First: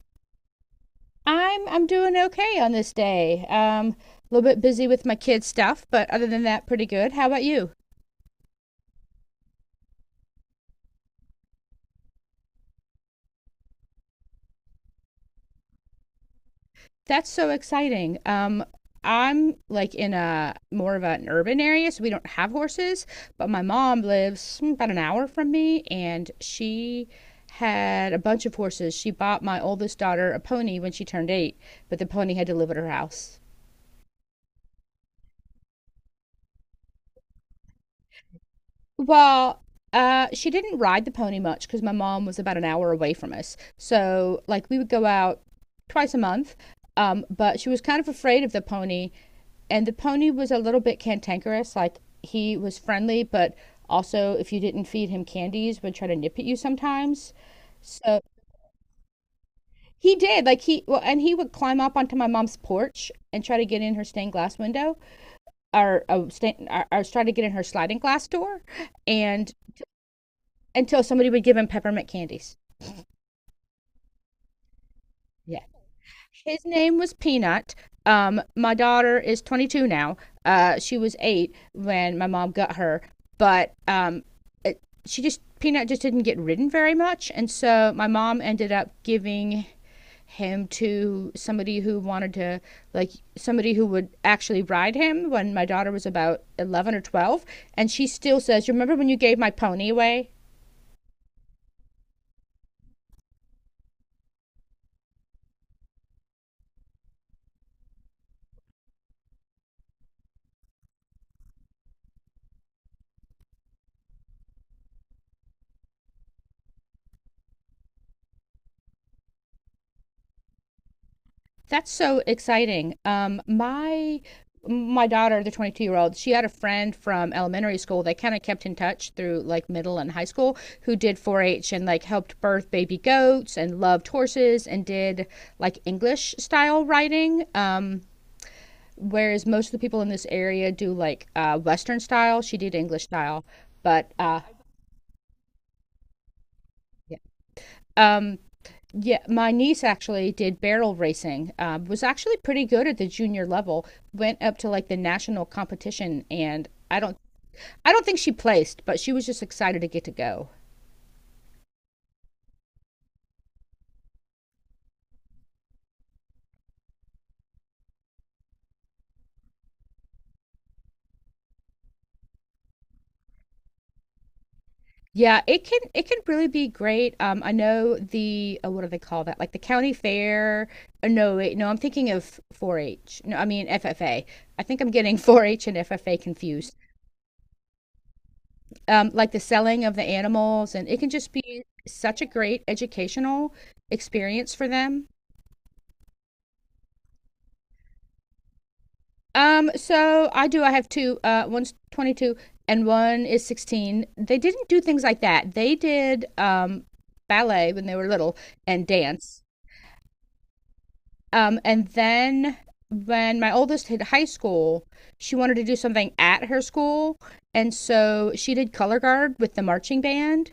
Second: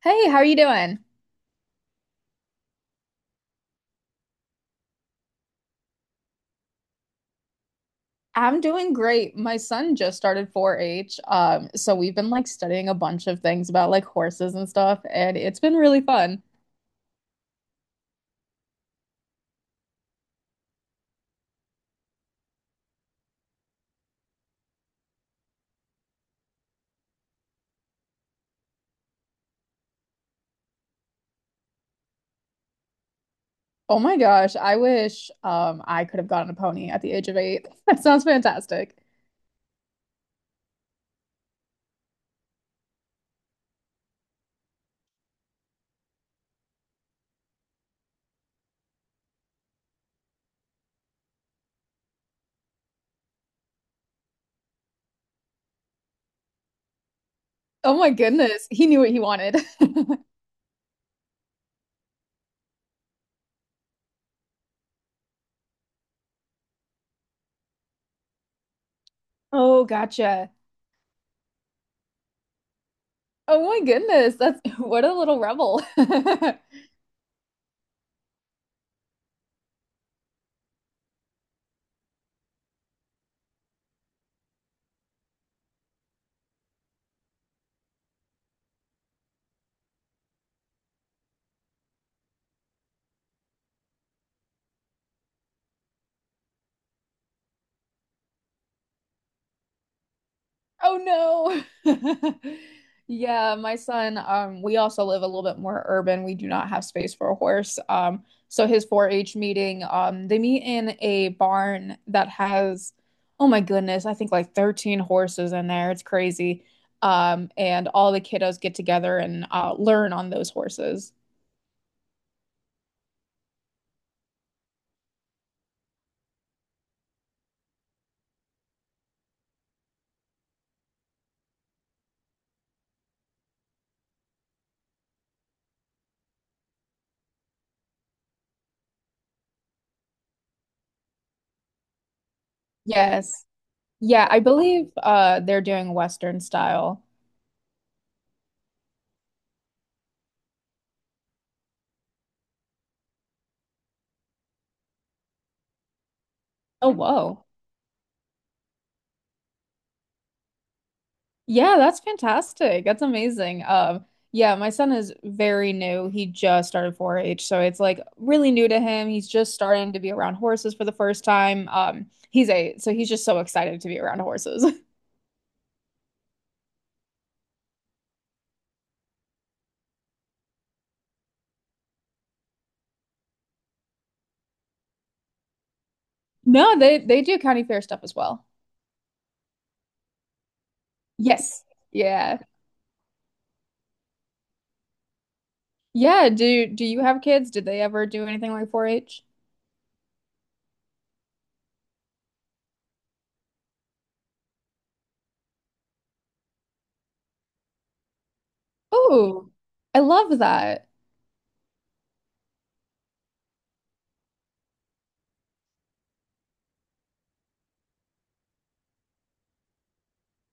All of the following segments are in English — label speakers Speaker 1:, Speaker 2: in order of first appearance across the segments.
Speaker 1: Hey, how are you doing?
Speaker 2: I'm doing okay on this day. A little bit busy with my kids stuff, but other than that, pretty good. How about you?
Speaker 1: I'm doing great. My son just started 4-H. So we've been studying a bunch of things about like horses and stuff, and it's been really fun.
Speaker 2: That's so exciting. I'm like in a more of an urban area, so we don't have horses. But my mom lives about an hour from me, and she had a bunch of horses. She bought my oldest daughter a pony when she turned eight, but the pony had to live at her house.
Speaker 1: Oh my gosh, I wish I could have gotten a pony at the age of 8. That sounds fantastic.
Speaker 2: Well, she didn't ride the pony much because my mom was about an hour away from us. So, like, we would go out twice a month, but she was kind of afraid of the pony, and the pony was a little bit cantankerous. Like, he was friendly, but also, if you didn't feed him candies, would try to nip at you sometimes.
Speaker 1: Oh my
Speaker 2: So
Speaker 1: goodness, he knew what he wanted.
Speaker 2: he did, like and he would climb up onto my mom's porch and try to get in her stained glass window, or try to get in her sliding glass door, and
Speaker 1: Oh, gotcha.
Speaker 2: until somebody would give him peppermint candies.
Speaker 1: Oh my goodness, that's what a little
Speaker 2: Yeah.
Speaker 1: rebel.
Speaker 2: His name was Peanut. My daughter is 22 now. She was eight when my mom got her, but she just Peanut just didn't get ridden very much, and so my mom ended up giving him to somebody who wanted to like somebody who would actually ride him when my daughter was about 11 or 12. And she still says, "You remember when you gave my pony away?"
Speaker 1: Oh no. Yeah, my son, we also live a little bit more urban. We do not have space for a horse. So his 4-H meeting, they meet in a barn that has, oh my goodness, I think like 13 horses in there. It's crazy. And all the kiddos get together and learn on those horses.
Speaker 2: That's so exciting. My daughter, the 22-year-old, she had a friend from elementary school. They kind of kept in touch through like middle and high school, who did 4 H and like helped birth baby goats and loved horses and did like English style writing. Whereas most of the people in this area do like Western style. She did English
Speaker 1: Yes.
Speaker 2: style. But
Speaker 1: Yeah, I believe they're doing Western style.
Speaker 2: yeah. um, Yeah, my niece actually did barrel racing. Was actually pretty good at the junior level. Went up to like the national competition, and
Speaker 1: Oh,
Speaker 2: I don't,
Speaker 1: whoa.
Speaker 2: I don't think she placed, but she was just excited to get to go.
Speaker 1: Yeah, that's fantastic. That's amazing. Yeah, my son is very new. He just started 4-H, so it's like really new to him. He's just starting to be around horses for the first time. He's 8, so he's just so excited to be around horses.
Speaker 2: Yeah, it can really be great. I know the what do they call that? Like the county fair. No, wait, no, I'm thinking of 4-H. No, I mean FFA. I think I'm getting 4-H and FFA confused.
Speaker 1: No, they do county fair stuff as well.
Speaker 2: Like the selling of the animals, and it can just be
Speaker 1: Yes.
Speaker 2: such a
Speaker 1: Yeah.
Speaker 2: great educational experience for them.
Speaker 1: Yeah, do you have kids? Did they ever do anything like 4-H?
Speaker 2: So I do. I have two. One's 22 and one is 16. They didn't do things like that. They did ballet when they were little and dance.
Speaker 1: Oh, I love that.
Speaker 2: And then when my oldest hit high school, she wanted to do something at her school. And so she did color guard with the marching band.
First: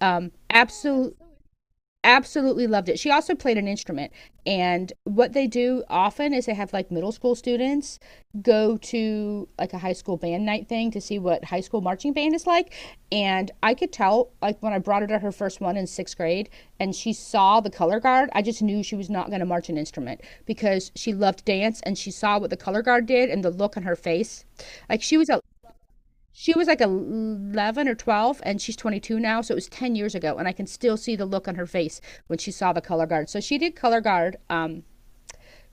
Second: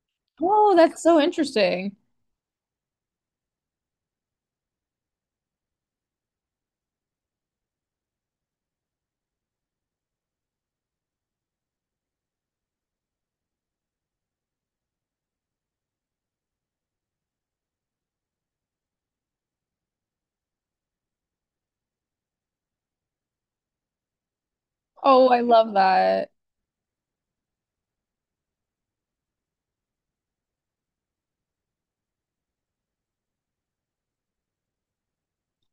Speaker 2: Um,
Speaker 1: Oh, that's
Speaker 2: absolute
Speaker 1: so interesting.
Speaker 2: absolutely loved it. She also played an instrument. And what they do often is they have like middle school students go to like a high school band night thing to see what high school marching band is like. And I could tell, like, when I brought her to her first one in sixth grade and she saw the color guard, I just knew she was not going to march an instrument because she loved dance and she saw what the color guard did and the look on her face. Like,
Speaker 1: Oh, I love that.
Speaker 2: she was like 11 or 12, and she's 22 now. So it was 10 years ago. And I can still see the look on her face when she saw the color guard. So she did color guard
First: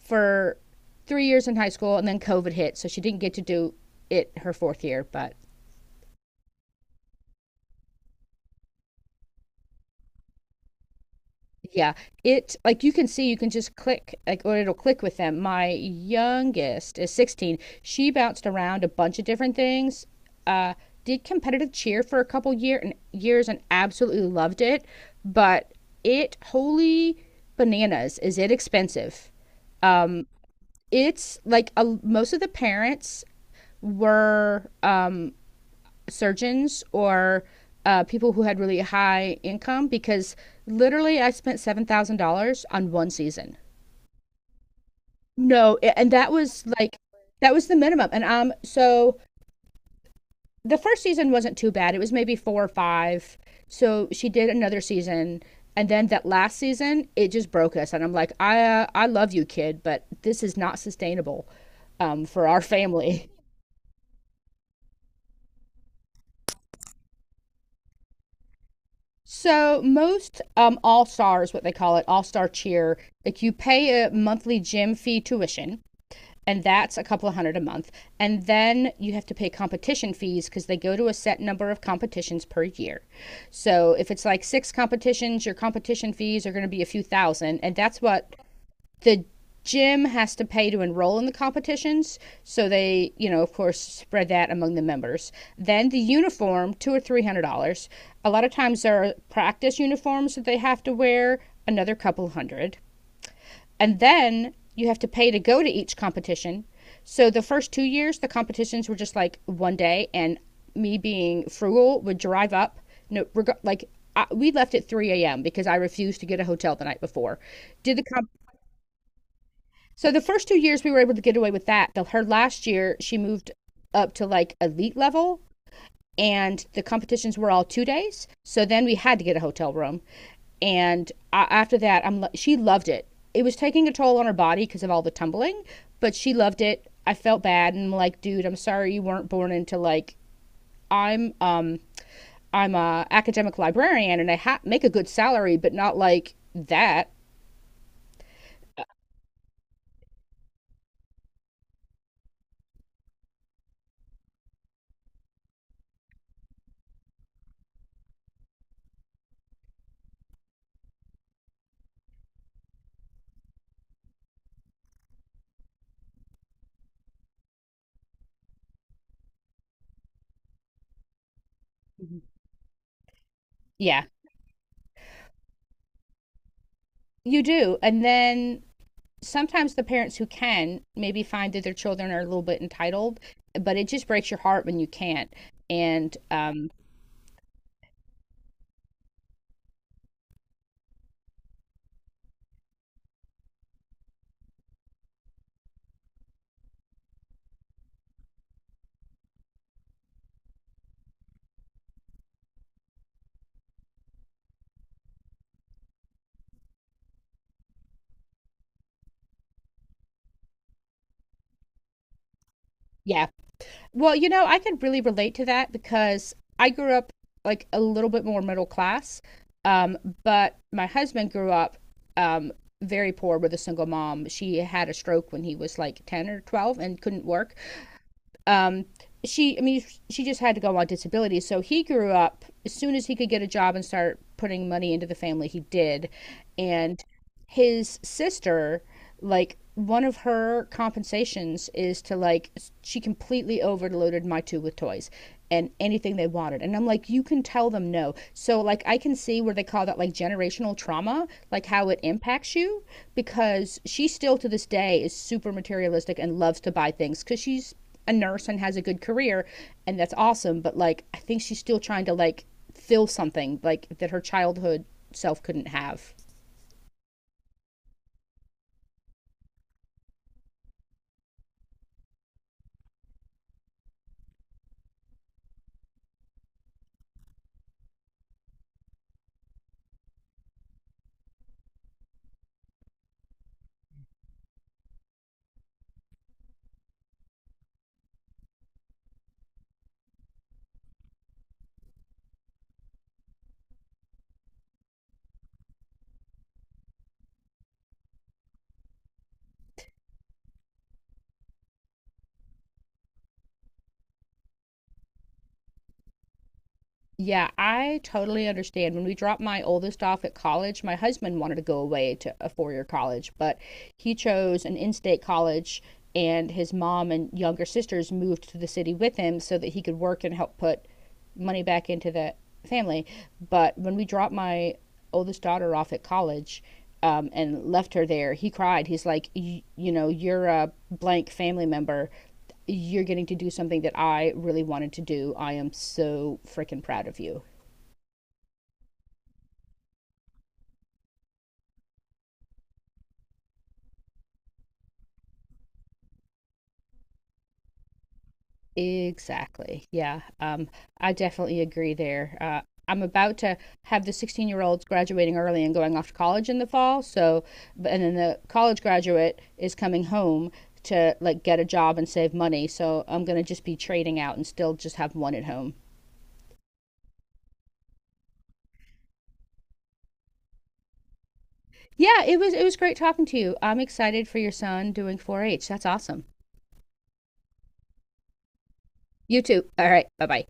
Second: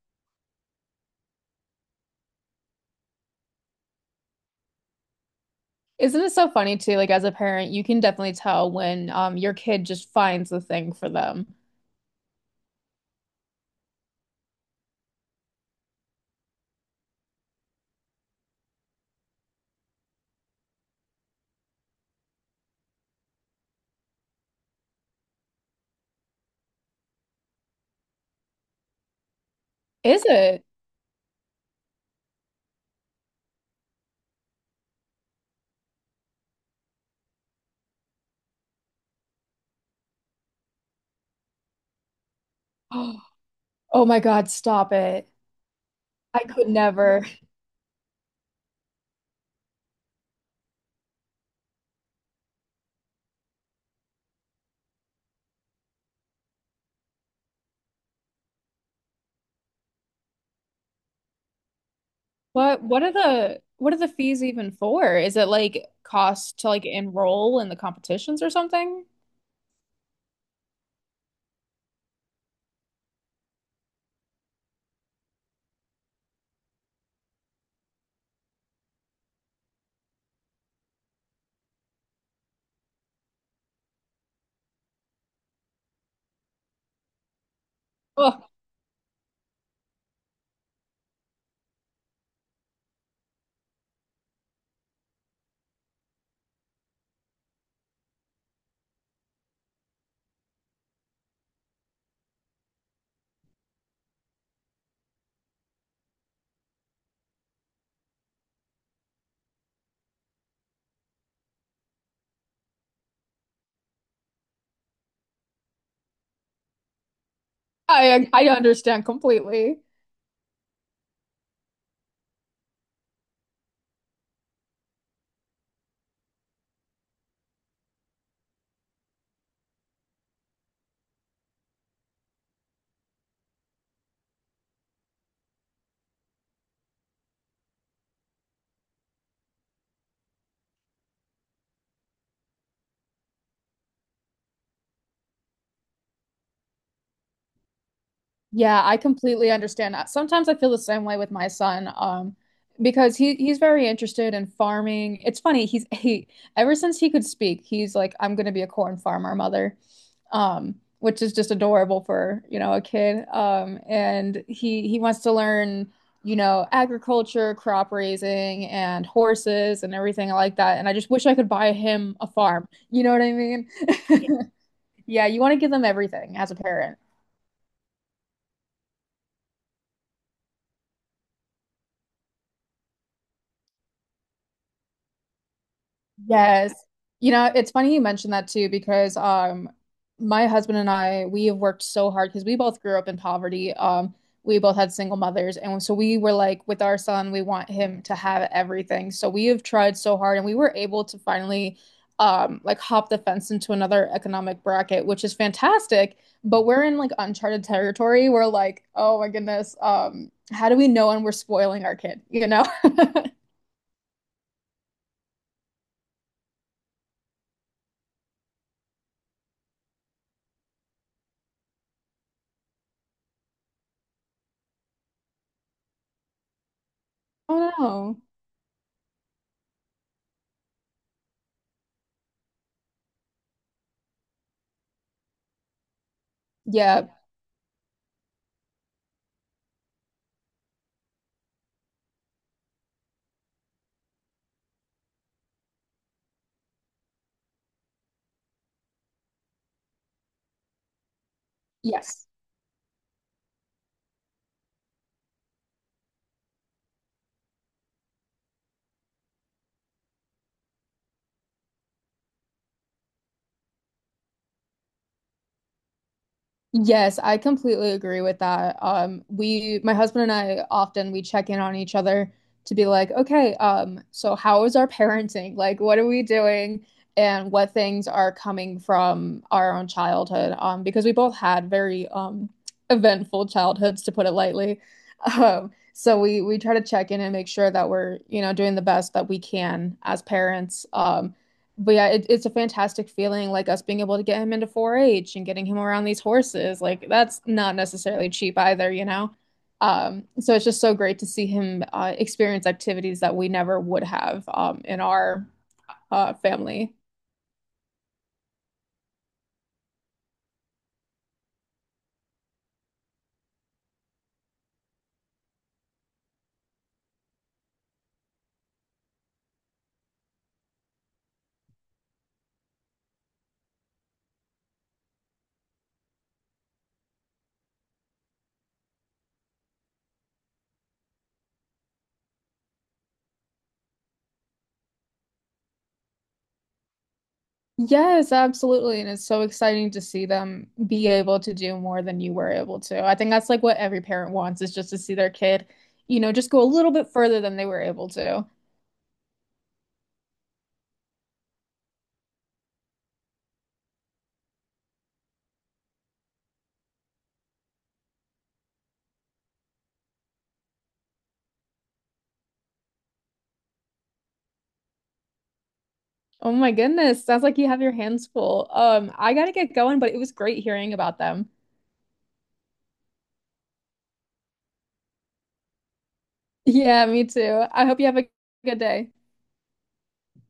Speaker 2: for 3 years in high school, and then COVID hit. So she didn't get to do it her fourth year. But
Speaker 1: Isn't it so funny too? Like as a parent, you can definitely tell when your kid just finds the thing for them.
Speaker 2: yeah, it like you can see, you can just click, like, or it'll click with them. My youngest is 16. She bounced around a bunch of different things. Uh, did competitive cheer for a couple years and absolutely loved it, but it holy bananas is it expensive.
Speaker 1: Is
Speaker 2: Um,
Speaker 1: it?
Speaker 2: it's most of the parents were surgeons or people who had really high income because literally I spent $7,000 on one season.
Speaker 1: Oh my God, stop it.
Speaker 2: No, and that
Speaker 1: I
Speaker 2: was
Speaker 1: could
Speaker 2: like
Speaker 1: never.
Speaker 2: that was the minimum. And so the first season wasn't too bad. It was maybe four or five. So she did another season, and then that last season it just broke us. And I'm like, I love you, kid, but this is not sustainable for our
Speaker 1: What are
Speaker 2: family.
Speaker 1: the what are the fees even for? Is it like cost to like enroll in the competitions or something?
Speaker 2: So most all stars, what they call it, all star cheer, like you pay a monthly gym fee tuition, and that's a couple of hundred a month, and then you have to pay competition fees because they go to a set number of competitions per year. So if it's like six competitions, your competition fees are going to be a few thousand, and that's what
Speaker 1: Oh,
Speaker 2: the gym has to pay to enroll in the competitions, so they of course spread that among the members. Then the uniform, two or three hundred dollars. A lot of times there are practice uniforms that they have to wear, another couple hundred. And then you have to pay to go to each competition. So the first 2 years, the competitions were just like 1 day, and me being frugal would drive up. No reg- Like, we left at 3 a.m because I refused to get a hotel the night before. Did the
Speaker 1: I
Speaker 2: comp.
Speaker 1: I understand completely.
Speaker 2: So the first 2 years we were able to get away with that. Her last year, she moved up to like elite level, and the competitions were all 2 days. So then we had to get a hotel room, and after that, I'm she loved it. It was taking a toll on her body because of all the tumbling, but she loved it. I felt bad and I'm like, dude, I'm sorry you weren't born into like I'm um I'm a academic librarian and make a good salary, but not like that.
Speaker 1: Yeah, I completely understand that. Sometimes I feel the same way with my son, because he's very interested in farming. It's funny, he's he ever since he could speak, he's like, I'm gonna be a corn farmer, mother. Which is just adorable for, you know, a kid. And he wants to learn, you know, agriculture, crop raising, and horses and everything like that. And I just wish I could buy him
Speaker 2: Mm-hmm.
Speaker 1: a farm. You know what I mean?
Speaker 2: Yeah,
Speaker 1: Yeah. Yeah, you want to give them everything as a parent.
Speaker 2: you do. And then sometimes the parents who can maybe find that their children are a little bit entitled, but it just breaks your heart when you can't. And
Speaker 1: Yes. You know, it's funny you mentioned that too because my husband and I we have worked so hard because we both grew up in poverty. We both had single mothers and so we were like with our son we want him to have everything. So we have tried so hard and we were able to finally like hop the fence into another economic bracket, which is fantastic, but we're in like uncharted territory. We're like, "Oh my goodness, how do we know when we're spoiling our kid?" You know?
Speaker 2: yeah, well, I could really relate to that because I grew up like a little bit more middle class, um, but my husband grew up um, very poor with a single mom. She had a stroke when he was like 10 or 12 and couldn't work.
Speaker 1: Oh no.
Speaker 2: Um, I mean, she just had to go on disability. So he grew up as soon as he could get a job and start putting money into the family, he did. And
Speaker 1: Yeah.
Speaker 2: his sister, like, one of her compensations is to like she completely overloaded my two with toys and anything they wanted. And I'm like, "You can tell them no." So, like, I can see where they call that, like, generational trauma, like how it
Speaker 1: Yes.
Speaker 2: impacts you, because she still to this day is super materialistic and loves to buy things because she's a nurse and has a good career, and that's awesome. But, like, I think she's still trying to like fill something like that her childhood self couldn't have.
Speaker 1: Yes, I completely agree with that. We, my husband and I often we check in on each other to be like, okay, so how is our parenting? Like, what are we doing? And what things are coming from our own childhood? Because we both had very eventful childhoods, to put it lightly. So we try to check in and make sure that we're, you know, doing the best that we can as parents. But yeah, it's a fantastic feeling, like us being able to get him into 4-H and getting him around these horses. Like that's not necessarily cheap either, you know? So it's just so great to see him experience activities that we never would have in our family.
Speaker 2: Yeah, I totally understand. When we dropped my oldest off at college, my husband wanted to go away to a 4-year college, but he chose an in state college, and his mom and younger sisters moved to the city with him so that he could work and help put money back into the family. But when we dropped my oldest daughter off at college, and left her there, he cried. He's like, You know, you're a blank family member, you're getting to do something that I really wanted to do. I am so freaking proud of you."
Speaker 1: Yes, absolutely. And it's so exciting to see them be able to do more than you were able to. I think that's like what every parent wants is just to see their kid, you know, just go a little bit further than they were able to.
Speaker 2: Exactly. Yeah. I definitely agree there. I'm about to have the 16-year-olds graduating early and going off to college in the fall. So, and then the college graduate is coming home to like get a job and save money. So I'm gonna just be trading out and still just have one at home.
Speaker 1: Oh my goodness. Sounds like you have your hands full. I gotta get going, but it was great hearing about them.
Speaker 2: Yeah, it was great talking to you. I'm excited for your son doing 4-H. That's awesome.
Speaker 1: Yeah, me too. I hope you have a good day.
Speaker 2: You too. All right. Bye bye.